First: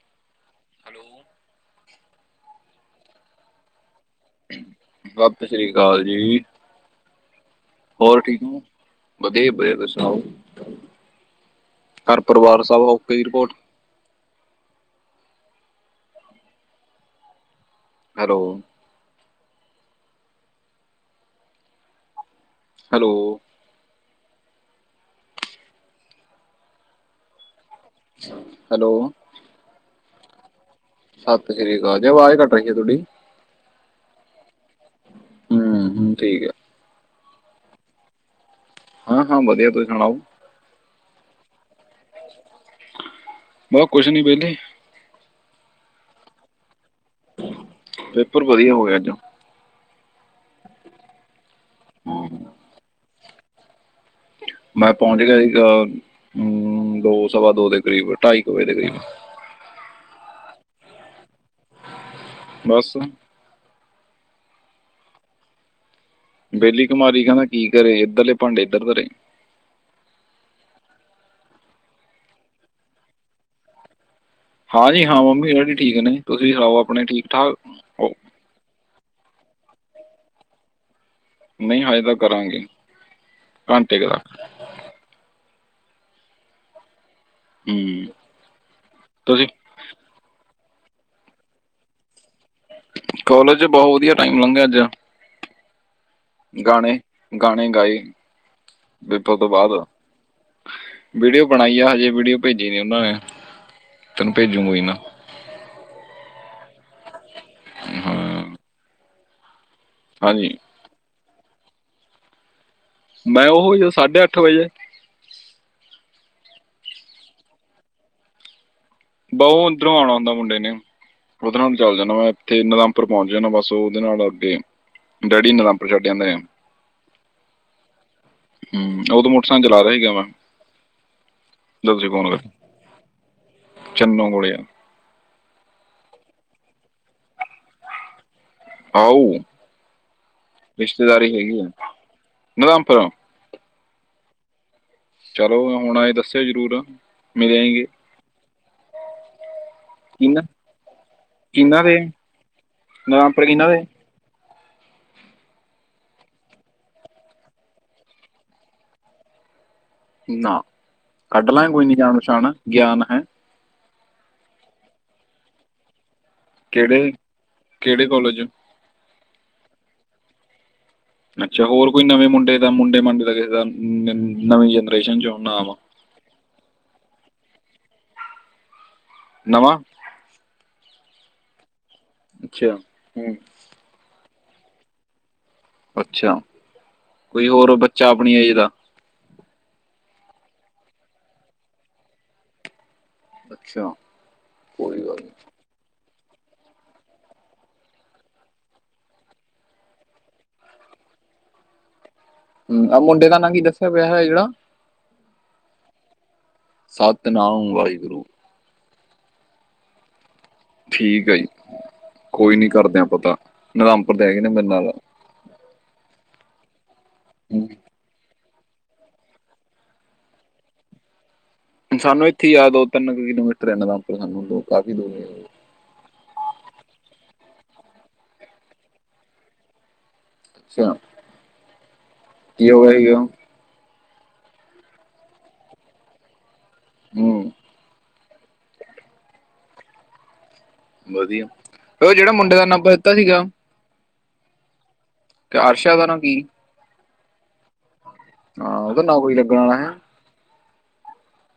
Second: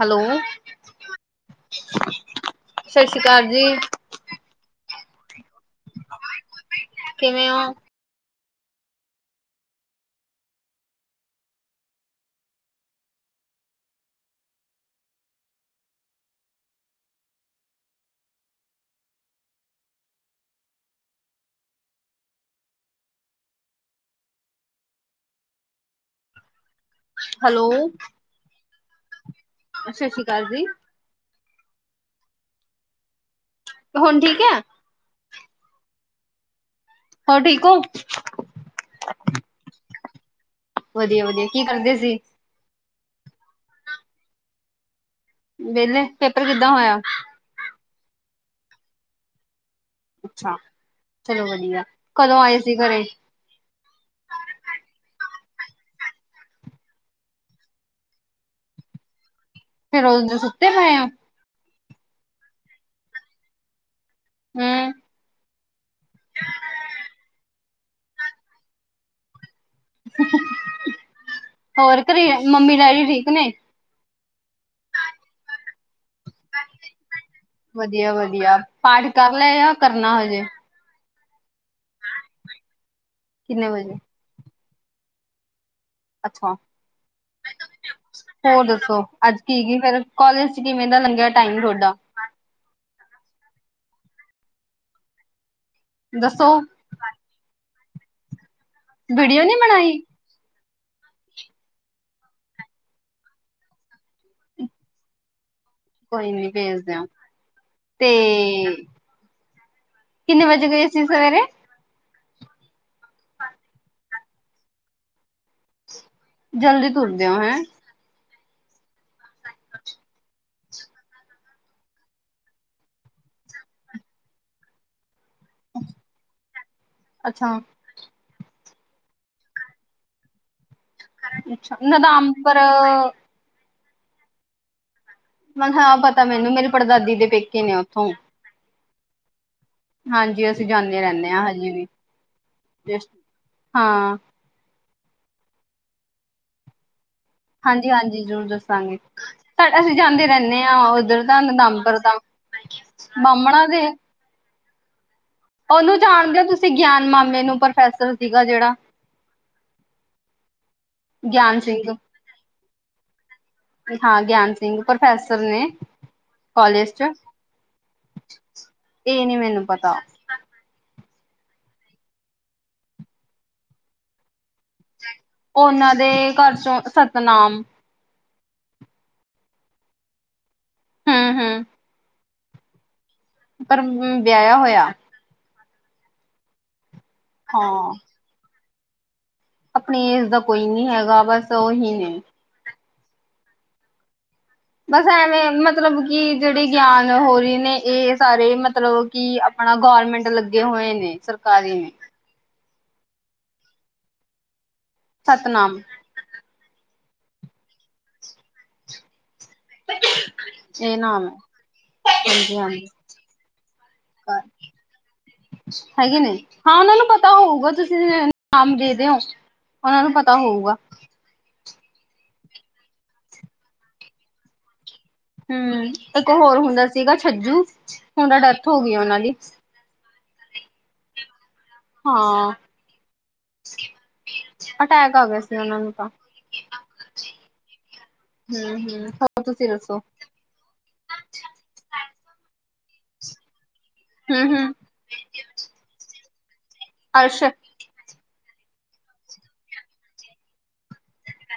Hello, hello ਸਸ਼ੀਕਾਲ ji. ਸਤਿ ਸ੍ਰੀ ਅਕਾਲ ਜੀ। ਕਿਵੇਂ ਓ? ਹੋਰ ਠੀਕ ਔ, ਵਧੀਆ ਜੀ ਵਧੀਆ, ਤੁਸੀ ਸੁਨਾਓ? ਘਰ-ਪਰਵਾਰ ਸਬ ਓਕੇ ਦੀ report? Hello hello hello hello ਸਤਿ ਸ੍ਰੀ ਅਕਾਲ ਜੀ। ਸਤਿ ਸ੍ਰੀ ਅਕਾਲ ਜੀ ਵਾਜ ਕਟ ਰੀ ਐ ਸੋਡੀ। ਹੁਣ ਠੀਕ ਐ? ਹੂੰ, ਠੀਕ ਐ। ਹੋਰ ਠੀਕ ਔ? ਹਾਂ-ਹਾਂ ਵਧੀਆ, ਤੂਸੀ ਸੁਣਾਓ? ਵਧੀਆ-ਵਧੀਆ, ਕੀ ਕਰਦੇ ਸੀ? ਬਹ ਕੁਛ ਨੀ, ਬੇਲੇ। ਵਿਹਲੇ, ਪੇਪਰ ਕਿੱਦਾਂ ਹੋਇਆ? ਪੇਪਰ ਵਧੀਆ ਹੋਗਿਆ ਅੱਜ। ਅੱਛਾ ਚਲੋ ਵਧੀਆ, ਹਾਂ, ਕਦੋਂ ਆਏ ਸੀ ਘਰੇ? ਮੈਂ ਪਹੁੰਚ ਗਿਆ ਸੀਗਾ, ਦੋ ਸਵਾ-ਦੋ ਦੇ ਕਰੀਬ ਢਾਈ ਕੁ ਵਜੇ ਦੇ ਕਰੀਬ। ਫਿਰ ਔਦੋ ਦੇ ਸੁੱਤੇ ਪਏ ਓਂ। ਬਸ‌। ਹੂੰ, ਬੇਲੀ ਕਮਾਰੀ ਕਹਿੰਦਾ ਕੀ ਕਰੇ, ਇੱਧਰਲੇ ਭਾਂਡੇ ਇੱਧਰ ਧਰੇ। ਹੋਰ ਘਰੇ ਮੰਮੀ ਡੈਡੀ ਠੀਕ ਨੇ? ਹਾਂਜੀ ਹਾਂ ਮੰਮੀ-ਡੈਡੀ ਠੀਕ ਨੇ, ਤੁਸੀਂ ਸੁਣਾਓ ਆਪਣੇ ਠੀਕ-ਠਾਕ? ਵਧੀਆ-ਵਧੀਆ, ਪਾਠ ਕਰਲਿਆ ਜਾ ਕਰਨਾ ਹਜੇ? ਨਈ ਹਾਜੇ ਤਾਂ ਕਰਾਂਗੇ, ਕਿੰਨੇ ਵਜੇ ਘੰਟੇ ਕ ਦਾ ਅੱਛਾ, ਹੂੰ ਹੋਰ ਦੱਸੋ? ਅੱਜ ਤੁਸੀਂ ਕੀ-ਕੀ ਫਿਰ ਕੌਲੇਜ 'ਚ ਕਿਵੇਂ ਦਾ ਲੰਘਿਆ ਟਾਈਮ ਥੋਡਾ? ਕੌਲੇਜ 'ਚ ਬਹੁਤ ਵਧੀਆ ਟਾਈਮ ਲੰਘਿਆ ਅੱਜ। ਦੱਸੋ ਗਾਣੇ, ਗਾਣੇ ਗਾਏ ਪੇਪਰ ਵੀਡੀਓ ਤੋਂ ਨੀ ਬਾਅਦ। ਬਣਾਈ ਵੀਡੀਓ ਬਣਾਈ ਆ ਹਜੇ ਵੀਡੀਓ ਭੇਜੀ ਨੀ ਉਹਨਾਂ ਨੇ, ਤੈਨੂੰ ਭੇਜੂ ਕੋਈ ਨਾ। ਕੋਈ ਨੀ ਭੇਜ ਦਿਓ, ਤੇ ਹਾਂ ਕਿੰਨੇ ਹਾਂਜੀ ਵਜੇ ਗਏ ਸੀ, ਸਵੇਰੇ? ਮੈਂ ਉਹੀ ਓ ਸਾਢੇ-ਅੱਠ ਵਜੇ। ਜਲਦੀ ਤੁਰਦੇਂ ਓ, ਹੈਂ? ਬਹੁ ਓਧਰੋ ਆਉਣਾ ਹੁੰਦਾ ਮੁੰਡੇ ਨੇ। ਔਦੇ ਨਾਲ ਚੱਲ ਜਾਨਾ, ਮੈਂ ਇੱਥੇ ਨਦਾਮਪੁਰ ਪਹੁੰਚ ਜਾਂਨਾ, ਬਸ ਉਹਦੇ ਨਾਲ ਅੱਗੇ ਡੈਡੀ ਨੀਰਾਮਪਰ‌ ਛੱਡਿਆ ਆਂਦੇ ਆ। ਅੱਛਾ ਹੂੰ, ਉਹਦੋਂ ਮੋਟਰਸਾਈਕਲ ਚਲਾ ਰਿਹਾ ਸੀਗਾ, ਮੈਂ। ਅੱਛਾ, ਜਦੋਂ ਤੁਸੀਂ ਫੋਨ ਕਰ ਨਦਾਮਪਰ ਚੰਨੋ ਕੋਲੇ ਆ। ਮ ਹਾਂ ਪਤਾ ਮੈਨੂੰ ਮੇਰੇ ਪੜਦਾਦੀ ਦੇ ਪੇਕੇ ਨੇ ਉੱਥੋਂ। ਆਊ, ਹਾਂਜੀ ਅਸੀਂ ਜਾਨੇ ਰੈਂਨੇ ਹਾਂ ਆ ਹਜੇ ਵੀ ਨਦੰਪਰ [unintelligible] ਹਾਂ। ਚਲੋ ਹੁਣ ਆਏ ਦੱਸਿਓ ਜ਼ਰੂਰ ਹਾਂਜੀ-ਹਾਂਜੀ ਜ਼ਰੂਰ ਦੱਸਾਂਗੇ। ਸਾਡਾ ਅਸੀਂ ਜਾਂਦੇ ਕਿਨਾਂ ਰੈਂਨੇ ਹਾਂ ਉੱਧਰ ਤਨਦਮਪਰਦਮ ਨਦਾਮਪੁਰ ਕੀਨਾਂ ਦੇ ਉਹਨੂੰ ਜਾਣਦੇ ਐਂ ਤੁਸੀਂ ਗਿਆਨ ਮਾਮੇ ਨੂੰ ਪ੍ਰੋਫੈਸਰ ਸੀਗਾ ਜੇੜਾ ਨਾ ਕੱਢ ਗਿਆਨ ਲਾਂਗੇ ਸਿੰਘ ਕੋਈ ਨੀ ਜਾਣ-ਪਛਾਣ ਗਿਆਨ ਹੈਂ। ਹਾਂ ਗਿਆਨ ਸਿੰਘ ਪਰਫੈਸਰ ਨੇ। ਕੌਲੇਜ 'ਚ ਕਿਹੜੇ ਕਿਹੜੇ ਕਾਲਜ ਇਹ ਨੀ ਮੈਨੂੰ ਪਤਾ ਅੱਛਾ ਹੋਰ ਕੋਈ ਨਵੇਂ ਮੁੰਡੇ ਦਾ ਮੁੰਡੇ ਮਾਂਡੇ ਦਾ ਕਿਸੇ ਦਾ ਨ ਨਵੀਂ ਜਨਰੇਸ਼ਨ 'ਚੋਂ ਨਾਮ ਉਹਨਾਂ ਦੇ ਘਰ 'ਚੋਂ ਸਤਿਨਾਮ ਨਵਾਂ ਹੂੰ-ਹੂੰ ਅੱਛਾ ਹੂੰ ਪਰ ਉਮ ਬਿਆਹਿਆ ਹੋਇਆ। ਅੱਛਾ ਕੋਈ ਹੋਰ ਬੱਚਾ ਅਪਣੀ ਏਜ ਦਾ ਅਪਣੀ ਏਜ ਦਾ ਕੋਈ ਨੀ ਹੈਗਾ ਬਸ ਓਹੀ ਨੇ। ਅੱਛਾ ਕੋਈ ਬਸ ਗੱਲ ਐਵੇਂ ਮ ਮਤਲਬ ਕਿ ਜੇੜੇ ਗਿਆਨ ਹੋਰੀ ਨੇ ਏਹ ਸਾਰੇ ਮਤਲਬ ਕਿ ਅਪਣਾ ਗੋਰਮੈਂਟ ਲੱਗੇ ਹੋਏ ਨੇ। ਸਰਕਾਰੀ ਹੂੰ ਐ ਮੁੰਡੇ ਦਾ ਨਾਂ ਕੀ ਦੱਸਿਆ ਵਿਆ ਹੋਆ ਜੇੜਾ ਸਤਨਾਮ ਸਤਿਨਾਮ ਵਾਹਿਗੁਰੂ। [inaudible] ਠੀਕ ਐ ਜੀ ਹੈ ਕੋਈ ਨੀ ਹਾਂਜੀ-ਹਾਂਜੀ ਕਰਦੇ ਆਂ ਪਤਾ ਰਾਮਪੁਰ ਦੇ ਹੈਗੇ ਨੇ ਮੇਰੇ ਨਾਲ ਹੈਗੇ ਨੇ ਹਾਂ ਓਨਾਂ ਨੂੰ ਪਤਾ ਹੋਊਗਾ ਹੂੰ। ਤੁਸ ਨਾਮ ਦੇ ਦਿਓ ਉਨਾਂ ਨੂੰ ਪਤਾ ਹੋਊਗਾ। ਸਾਨੂੰ ਏਥੇ ਈ ਆ ਦੋ ਤਿੰਨ ਕਿਲੋਮੀਟਰ ਇਹਨਾਂ ਰਾਮਪੁਰ ਸਾਨੂੰ ਦੂ ਕਾਫੀ ਦੂਰ ਏ। ਹੂੰ ਏਕ ਹੋਰ ਹੁੰਦਾ ਸੀਗਾ ਛੱਜੂ ਹੁਣ ਤਾ ਡੈਥ ਹੋ ਗੀ ਓਨਾਂ ਦੀ ਅੱਛਾ ਹਾਂ ਕੀ ਹੋ ਗਿਆ ਸੀਗਾ ਅਟੈਕ ਆ ਗਏ ਸੀ ਓਨਾਂ ਨੂੰ ਤਾ ਹੂੰ ਹੂੰ-ਹੂੰ ਹੋਰ ਤੁਸੀ ਦੱਸੋ। ਵਧੀਆ ਓ ਜੇੜਾ ਮੁੰਡੇ ਦਾ ਨਭ ਦਿੱਤਾ ਸੀਗਾ। ਹੂੰ-ਹੂੰ ਤੇ ਆਰਸਾ ਦਾ ਨਾ ਕੀ ਅਰਸ਼ਕ ਹਾਂ ਓਦਾ ਨਾਂ ਕੋਈ ਲੱਗਣਾ ਹੈਂ।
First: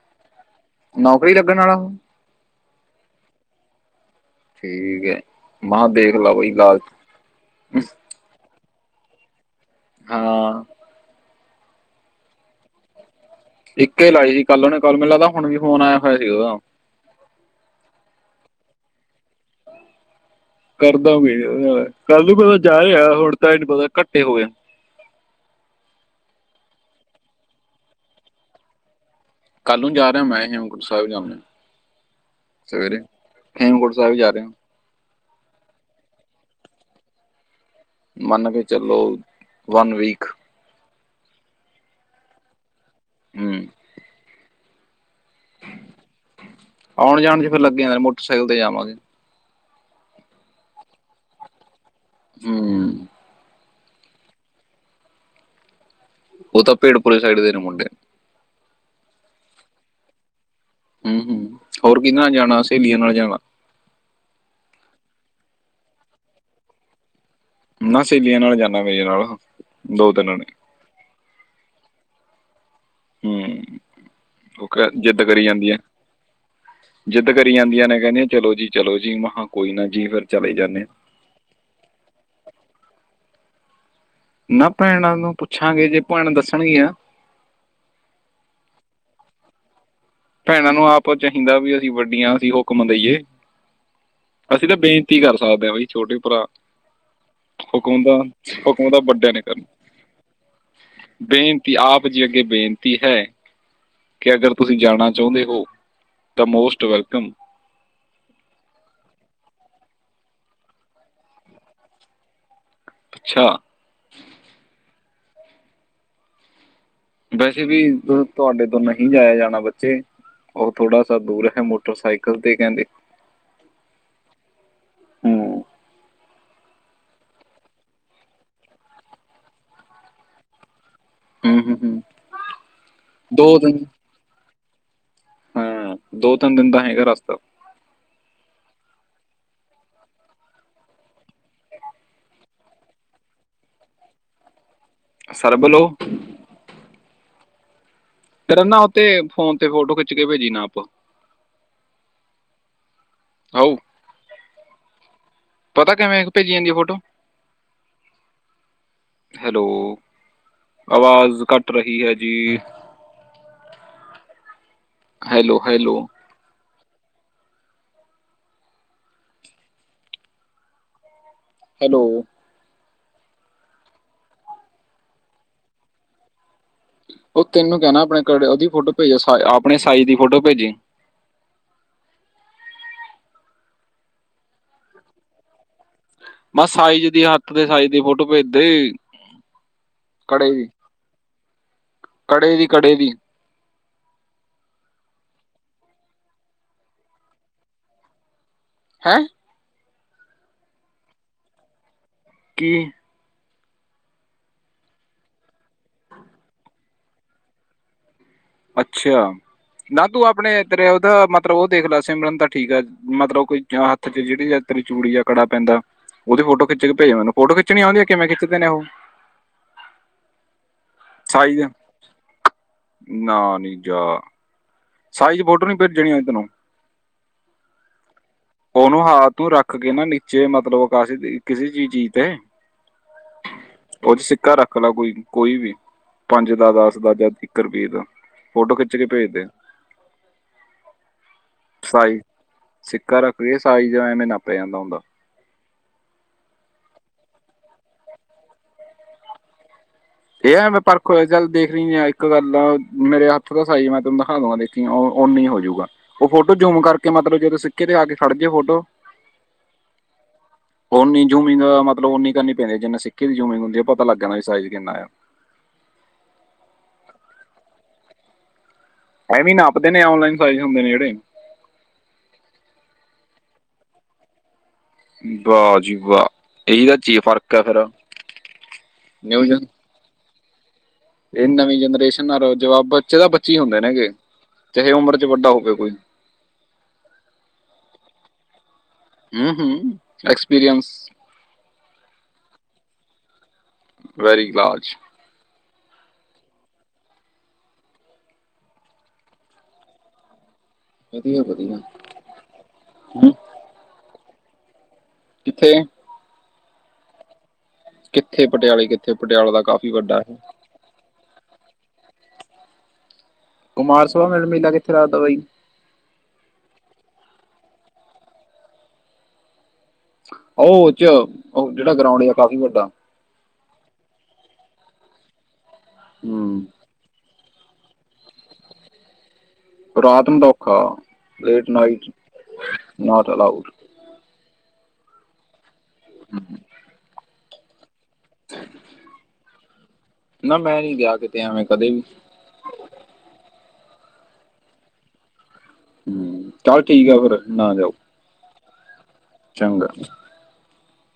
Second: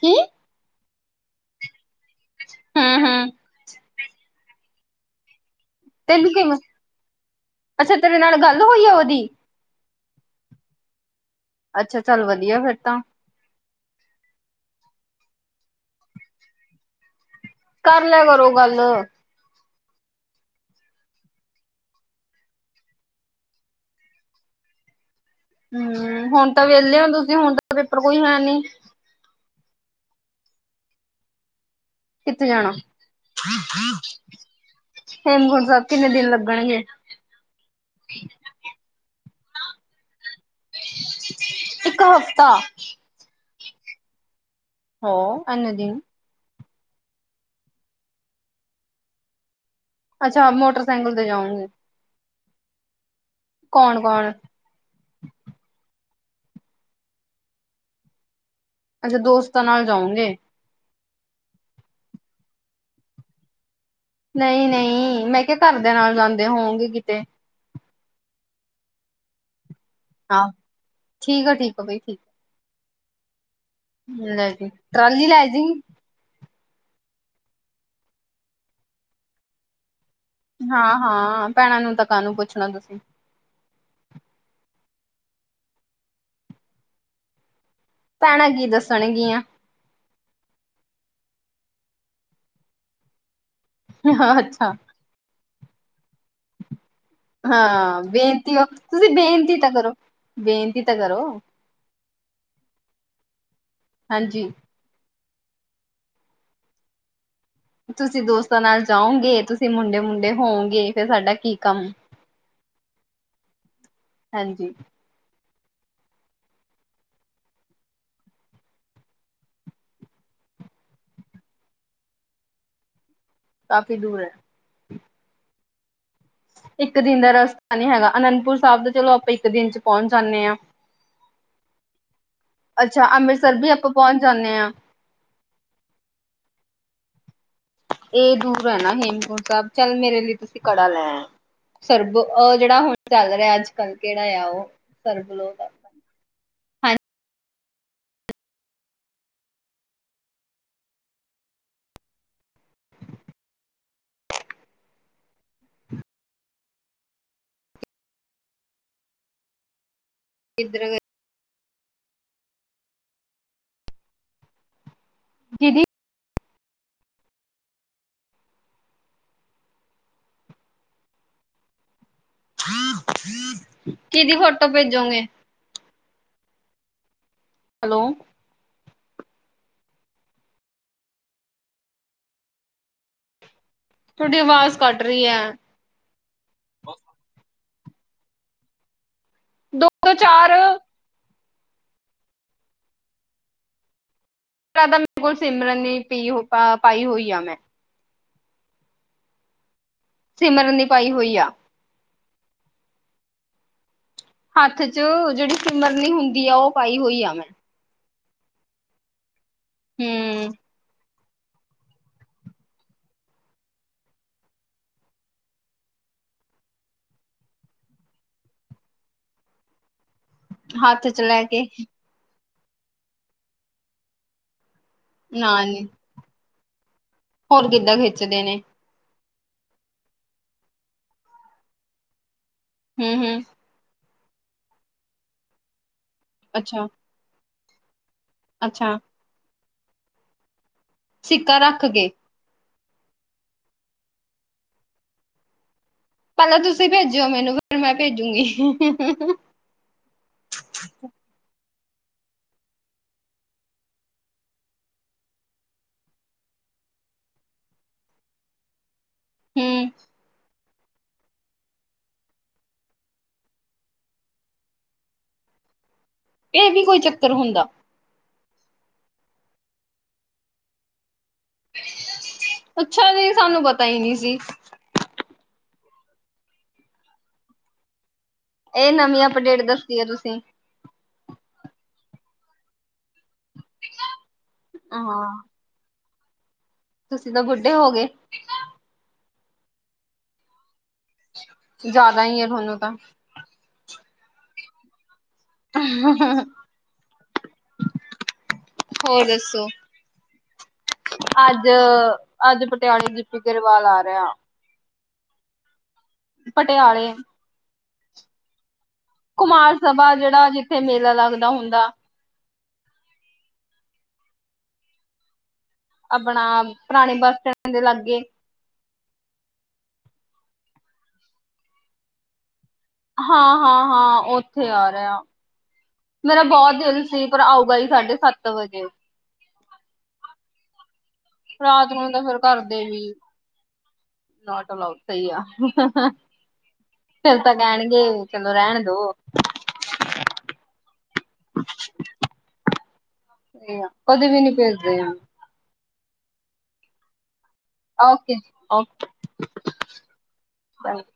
ਕੀ ਨੌਕਰੀ ਲੱਗਣ ਅਲਾ ਹੂੰ-ਹੂੰ ਠੀਕ ਐ। ਤੈਨੂੰ ਕਿਵੇਂ ਅੱਛਾ ਤੇਰੇ ਨਾਲ ਗੱਲ ਹੋਈ ਐ ਉਦੀ ਹਾਂ ਅੱਛਾ, ਚੱਲ ਵਧੀਆ ਫੇਰ ਤਾਂ। ਇੱਕੇ ਲਾਈ ਸੀ ਕੱਲ ਓਨੇ ਕੋਲ, ਮਿਨ ਲਗਦਾ ਹੁਣ ਵੀ ਫੋਨ ਆਇਆ ਹੋਇਆ ਸੀ ਓਦਾ। ਕਰ ਲੇਆ ਕਰੋ ਗੱਲ। ਕਰਦਾ ਵੀ, ਕੱਲ ਨੂੰ ਪਤਾ ਜਾ ਰਿਹਾ ਹੁਣ ਤਾਂ ਏਹਨੂੰ ਪਤਾ ਘੱਟੇ ਹੋ ਗਯਾ। ਹੂੰ, ਹੁਣ ਤਾਂ ਵੇਲੇ ਔਂ ਤੁਸੀ, ਹੁਣ ਤਾਂ ਪੇਪਰ ਕੋਈ ਹੈ ਨੀ? ਕੱਲ ਨੂੰ ਜਾ ਰਿਹਾ ਮੈਂ ਹੇਮਕੁੰਟ ਸਾਹਿਬ ਜਾਨਾ, ਕਿੱਥੇ ਜਾਣਾ ਸਵੇਰੇ ਹੇਮਕੁੰਟ ਸਾਹਿਬ ਜਾ ਰਿਹਾ। ਹੇਮਕੁੰਟ ਸਾਬ ਕਿੰਨੇ ਦਿਨ ਲੱਗਣਗੇ? ਮੰਨ ਕੇ ਚਲੋ, ਵਨ ਵੀਕ। ਇੱਕ ਹਫ਼ਤਾ! ਹੂੰ। ਹਾ! ਐਨੇ ਦਿਨ ਆਉਣ ਜਾਣ 'ਚ ਫੇਰ ਲੱਗੇ ਹੀ ਜਾਨੇ ਆਂ, ਮੋਟਰਸੈਕਲ ਤੇ ਜਾਵਾਂਗੇ। ਅੱਛਾ, ਮੋਟਰਸੈਕਲ ਤੇ ਜਾਓਗੇ। ਹੂੰ। ਕੌਣ ਕੋਣ? ਓਤਾ ਪੇੜ ਪੁਰੇ ਸਾਈਡ ਦੇ ਨੇ ਮੁੰਡੇ। ਅੱਛਾ, ਦੋਸਤਾਂ ਨਾਲ ਜਾਓਂਗੇ। ਹੂਂ ਹੂੰ, ਹੋਰ ਕਿਦੇ ਨਾਲ ਜਾਣਾ ਸਹੇਲੀਆਂ ਨਾਲ ਜਾਣਾ। ਨਈ ਨਈ, ਮੈਂ ਕਿਹਾ ਘਰ ਦੇਆਂ ਨਾਲ ਜਾਂਦੇ ਹੋਂਗੇ ਕਿਤੇ। ਨਾ ਸਹੇਲੀਆਂ ਨਾਲ ਜਾਂਨਾ ਮੇਰੇ ਨਾਲ, ਦੋ ਤਿੰਨ ਨੇ। ਆਹ ਠੀਕ ਠੀਕ ਆ ਬਈ, ਠੀਕ। ਹਮ, ਲੈ ਜੀ ਉਹ ਜਿੱਦ ਟਰਾਲੀ ਲੈ ਕਰੀ ਜੀ ਜਾਂਦੀਐ। ਜਿੱਦ ਕਰੀ ਜਾਂਦੀਆਂ ਨੇ ਕਹਿੰਦੀ ਚਲੋ ਜੀ ਚਲੋ ਜੀ, ਮੈ ਖੈ ਕੋਈ ਨਾ ਜੀ ਫਿਰ ਚਲੇ ਜਾਂਦੇ ਹਾਂ ਹਾਂ, ਭੈਣਾਂ ਨੂੰ ਤਾਂ ਕਾਹ ਨੂੰ ਪੁੱਛਣਾ ਤੁਸੀਂ? ਨਾ ਭੈਣਾਂ ਨੂੰ ਪੁੱਛਾਂਗੇ, ਜੇ ਭੈਣ ਦੱਸਣਗੀਆਂ। ਭੈਣਾਂ ਕੀ ਦੱਸਣਗੀਆਂ? ਭੈਣਾਂ ਨੂੰ ਆਪ ਚਾਹੀਦਾ ਵੀ ਅਸੀਂ ਵੱਡੀਆਂ, ਅਸੀਂ ਹੁਕਮ ਦੇਈਏ, ਅਸੀਂ ਤਾਂ ਬੇ ਕਰ ਸਕਦੇ ਹ ਬਈ, ਛੋਟੇ ਭਰਾ ਹਾਂ। ਹਾਂ ਹੁਕਮ ਦਾ ਬੇਨਤੀ ਹੋ, ਹੁਕਮ ਦਾ ਤੁਸੀਂ ਵੱਡਿਆਂ ਨੇ ਬੇਨਤੀ ਕਰਨਾ ਤਾਂ ਕਰੋ, ਬੇਨਤੀ ਤਾਂ ਕਰੋ। ਬੇਨਤੀ ਆਪ ਜੀ ਅੱਗੇ ਬੇਨਤੀ ਹੈ, ਕਿ ਹਾਂਜੀ ਅਗਰ ਤੁਸੀਂ ਜਾਣਾ ਚਾਹੁੰਦੇ ਹੋ, ਤਾਂ ਮੋਸਟ ਵੈਲਕਮ। ਤੁਸੀਂ ਦੋਸਤਾਂ ਨਾਲ ਜਾਓਗੇ, ਤੁਸੀਂ ਮੁੰਡੇ ਮੁੰਡੇ ਹੋਓਗੇ, ਫੇਿਰ ਸਾਡਾ ਕੀ ਕੰਮ? ਅੱਛਾ! ਹਾਂਜੀ। ਵੈਸੇ ਵੀ, ਤੁਹਾਡੇ ਤੋਂ ਨਹੀਂ ਜਾਇਆ ਜਾਣਾ ਬੱਚੇ। ਉਹ ਥੋੜਾ ਸ ਦੂਰ ਹੈ, ਮੋਟਰਸਾਈਕਲ ਤੇ ਕਹਿੰਦੇ ਕਾਫ਼ੀ ਦੂਰ ਹੈ। ਹੂੰ ਇੱਕ ਦਿਨ ਦਾ ਰਸਤਾ ਨੀ ਹੈਗਾ, ਅਨੰਦਪੁਰ ਸਾਹਿਬ ਦਾ ਚਲੋ ਆਪਾਂ ਇੱਕ ਦਿਨ 'ਚ ਪਹੁੰਚ ਜਾਂਦੇ ਹਾਂ। ਹੂੰ ਹੂੰ ਹੂੰ ਅੱਛਾ, ਦੋ ਅੰਮ੍ਰਿਤਸਰ ਵੀ ਦਿਨ ਆਪਾਂ ਪਹੁੰਚ ਜਾਂਦੇ ਹਾਂ। ਹਾਂ, ਦੋ- ਤਿੰਨ ਦਿਨ ਦਾ ਹੈਗਾ ਰਸਤਾ। ਇਹ ਦੂਰ ਹੈ ਨਾ ਹੇਮਕੁੰਟ ਸਾਹਿਬ, ਚੱਲ ਮੇਰੇ ਲਈ ਤੁਸੀਂ ਕੜਾ ਲੈ ਸਰਬ ਉਹ ਜਿਹੜਾ ਹੁਣ ਚੱਲ ਰਿਹਾ ਅੱਜ ਕੱਲ੍ਹ, ਕਿਹੜਾ ਆ ਉਹ ਸਰਬਲੋ ਦਾ। ਸਰਬਲ ਉਹ ਫ ਨਾ ਉਥੇ ਫੋਨ ਤੇ, ਫੋਟੋ ਖਿੱਚ ਕੇ ਭੇਜੀ ਨਾਪ। ਆ, ਪਤਾ ਕਿਵੇਂ ਭੇਜੀ ਜਾਂਦੀ ਹੈ ਫੋਟੋ? ਹੈਲੋ, ਹਾਂਜੀ ਇੱਧਰ ਆਵਾਜ਼ ਘੱਟ ਰਹੀ ਹੈ ਜੀ ਹੈਲੋ, ਦੀਦੀ ਹੈਲੋ ਹੈਲੋ ਕਿਹਦੀ ਫੋਟੋ ਭੇਜੋਗੇ ਉਹ ਤੈਨੂੰ ਹੈਲੋ ਕਹਿਣਾ ਆਪਣੇੜ ਉਹਦੀ ਫੋਟੋ ਭੇਜੋ ਆਪਣੇ ਸਾਈਜ਼ ਦੀ ਫੋਟੋ ਭੇਜੀ ਤੁਹਾਡੀ ਆਵਾਜ਼ ਕੱਟ ਰਹੀ ਹੈ ਬਸ ਸਾਈਜ ਦੀ ਹੱਥ ਦੇ ਸਾਈਜ਼ ਦੀ ਫੋਟੋ ਭੇਜਦੇ ਦੋ ਤੋਂ ਚਾਰ ਕੜੇ ਦੀ ਕੜੇ ਦੀ ਕੜੇ ਦੀ ਤੁਹਾਡਾ ਮੇਰੇ ਕੋਲ ਸਿਮਰਨ ਦੀ ਪੀ ਹੋਤਾ ਪਾਈ ਹੋਈ ਆ ਮੈਂ ਹੈਂ ਸਿਮਰਨ ਦੀ ਪਾਈ ਹੋਈ ਆ ਕੀ ਹੱਥ 'ਚ ਜਿਹੜੀ ਸਿਮਰਨੀ ਹੁੰਦੀ ਆ ਉਹ ਪਾਈ ਹੋਈ ਆ ਮੈਂ ਅੱਛਾ ਨਾ ਤੂੰ ਹੂੰ ਆਪਣੇ ਤਰੇ ਉਹਦੇ ਮ ਮਤਲਬ ਉਹ ਦੇਖ ਲੈ ਸਿਮਰਨ ਤਾਂ ਠੀਕ ਆ ਮਤਲਬ ਕੋਈ ਜਾਂ ਹੱਥ 'ਚ ਜਿਹੜੀ ਤੇਰੀ ਚੂੜੀ ਜਾ ਕੜਾ ਪੈਂਦਾ ਉਹਦੀ ਫੋਟੋ ਖਿੱਚ ਕੇ ਭੇਜ ਮੈਨੂੰ ਫੋਟੋ ਖਿੱਚਣੀ ਆਂਦੀ ਆ ਕਿਵੇ ਖਿੱਚਦੇ ਨੇ ਉਹ ਹੱਥ 'ਚ ਲੈ ਸਾਈਜ਼ ਕੇ ਨਾ ਨੀ ਜਾ, ਸਾਈਜ਼ ਫੋਟੋ ਨੀ ਭੇਜਣੀ ਆਂਉਦੀ ਤੈਨੂੰ ਹੋਰ ਕਿੱਦਾਂ ਖਿੱਚਦੇ ਨੇ ਉਹਨੂੰ ਹਾਥ ਨੂੰ ਰੱਖ ਕੇ ਨਾ ਨੀਚੇ ਮਤਲਬ ਕਾਸੇ ਕਿਸੇ ਵੀ ਚੀਜ਼ ਤੇ ਹਮ ਹਮ ਉਹ 'ਚ ਸਿੱਕਾ ਰੱਖ ਲਾ ਕੋਈ ਕੋਈ ਵੀ ਪੰਜ ਦਾ ਅੱਛਾ ਦਸ ਦਾ ਜਾਂ ਇੱਕ ਰੁਪਈਏ ਦਾ ਫੋਟੋ ਖਿੱਚ ਅੱਛਾ ਕੇ ਭੇਜਦੇ ਸਿੱਕਾ ਰੱਖ ਕੇ ਸਾਈਜ਼ ਸਿੱਕਾ ਰੱਖ ਕੇ ਸਾਈ ਜੇ ਐਵੇਂ ਨਾ ਪੈ ਜਾਂਦਾ ਹੁੰਦਾ ਪੈਲਾ ਤੁਸੀਂ ਭੇਜੇ ਓ ਮੈਨੂੰ, ਫਿਰ ਮੈਂ ਭੇਜੂਗੀ ਏ-ਐ ਮੈਂ ਪਰਖ ਚੱਲ ਦੇਖ ਰਹੀ ਐ, ਇੱਕ ਗੱਲ ਆ ਮੇਰੇ ਹੱਥ ਦਾ ਸਾਈਜ ਮੈਂ ਤੇਨੂੰ ਦਿਖਾ ਦਵਾ ਤੇ ਓੰ ਓਨੀ ਹੋਜੂਗਾ, ਉਹ ਫੋਟੋ ਜੂਮ ਕਰਕੇ ਮਤਲਬ ਜਦੋਂ ਸਿੱਕੇ ਤੇ ਆ ਕੇ ਖੜ ਜੇ ਫੋਟੋ ਹਮ ਉੱਨੀ ਜ਼ੂਮਿੰਗ, ਮਤਲਬ ਉੱਨੀ ਕਰਨੀ ਪੈਂਦੀ, ਜਿੰਨਾ ਸਿੱਕੇ ਦੀ ਜ਼ੂਮਿੰਗ ਹੁੰਦੀ ਹੈ, ਪਤਾ ਲੱਗ ਗਿਆ ਕਿ ਸਾਈਜ਼ ਕਿੰਨਾ ਆਇਆ ਏਹ ਨੀ ਕੋਈ ਚੱਕਰ ਹੁੰਦਾ? ਇਹ ਵੀ ਨਾਪਦੇ ਨੇ, ਔਨਲਾਈਨ ਸਾਈਜ਼ ਹੁੰਦੇ ਨੇ, ਜਿਹੜੇ ਅੱਛਾ ਜੀ, ਸਾਨੂੰ ਪਤਾ ਹੀ ਨਹੀਂ ਸੀ। ਵਾਹ ਜੀ ਵਾਹ, ਇਹੀ ਤਾਂ ਚੀ ਫ਼ਰਕ ਐ ਫਿਰ ਇਹ ਨਵੀ, ਅਪਡੇਟ ਦਸੀ ਐ, ਤੁਸੀ ਏ, ਨਵੀਂ ਜਨਰੇਸ਼ਨ ਨਾਲੋ ਜਵਾਬ, ਬੱਚੇ ਤਾਂ ਬੱਚੇ ਹੁੰਦੇ ਨੇਗੇ, ਚਾਹੇ ਉਮਰ 'ਚ ਹਾਂ ਵੱਡਾ ਹੋਵੇ ਕੋਈ ਤੁਸੀਂ, ਤਾਂ ਬੁੱਢੇ ਹੋਗੇ ਹੂੰ-ਹੂੰ, ਐਕਸਪੀਰੀਅਨਸ ਜਿਆਦਾ, ਈ, ਐ, ਤੁਹਾਨੂੰ ਤਾਂ ਵੈਰੀ, ਲਾਜ਼ [inaudible] ਹੋਰ, ਦੱਸੋ? ਵਧੀਆ ਵਧੀਆ ਅੱਜ-ਅੱਜ, ਪਟਿਆਲੇ ਹੂੰ, ਗਿਪੀ ਗਰੇਵਾਲ ਆ ਰਿਆ। ਕਿੱਥੇ? ਪਟਿਆਲੇ ਕਿੱਥੇ, ਪਟਿਆਲੇ ਕਿੱਥੇ? ਪਟਿਆਲਾ ਦਾ ਕੁਮਾਰ ਕਾਫੀ ਸਭਾ, ਵੱਡਾ ਹੈ ਜਿਹੜਾ, ਜਿੱਥੇ ਮੇਲਾ ਲੱਗਦਾ, ਹੁੰਦਾ। ਕੁਮਾਰ ਸਬਾ, ਮਿਲ ਮੇਲਾ ਕਿੱਥੇ ਲਗਦਾ ਬਾਈ? ਆਪਣਾ, ਪੁਰਾਣੇ ਬੱਸ ਸਟੈਂਡ ਦੇ ਲਾਗੇ। ਓਹ ਔਚ ਉਹੋ, ਜਿਹੜਾ ਗਰਾਉਂਡ ਜੇਹਾ, ਕਾਫੀ ਵੱਡਾ ਐ। ਹਾਂ-ਹਾਂ ਹਾਂ, ਉੱਥੇ ਆ ਰੇਆ, ਮੇਰਾ ਹੂੰ ਬੋਤ ਦਿਲ ਸੀ ਫੇਰ, ਆਓਗਾ ਬਾਈ ਸਾਢੇ ਸੱਤ ਵਜੇ। ਰਾਤ ਨੂੰ ਤਾ ਔਖਾ, late night, not allowed. Not allowed, ਸਈ ਆ। ਫੇਰ ਤਾਂ ਕਹਿਣਗੇ, ਚਲੋ ਰਹਿਣ ਦੋ। ਨਾ ਮੈਂ ਨੀ ਗਿਆ, ਕਿਤੇ, ਐਵੇਂ ਕਦੇ ਵੀ। ਸਹੀ ਆ ਕਦੇ ਵੀ ਨੀ ਭੇਦੇ ਆ। ਹੂੰ ਚੱਲ ਠੀਕ ਆ ਫੇਰ, ਨਾ ਜਾਓ ਓਕੇ ਜੀ, ਓਕੇ। ਚੰਗਾ ਜੀ। ਹ [inaudible]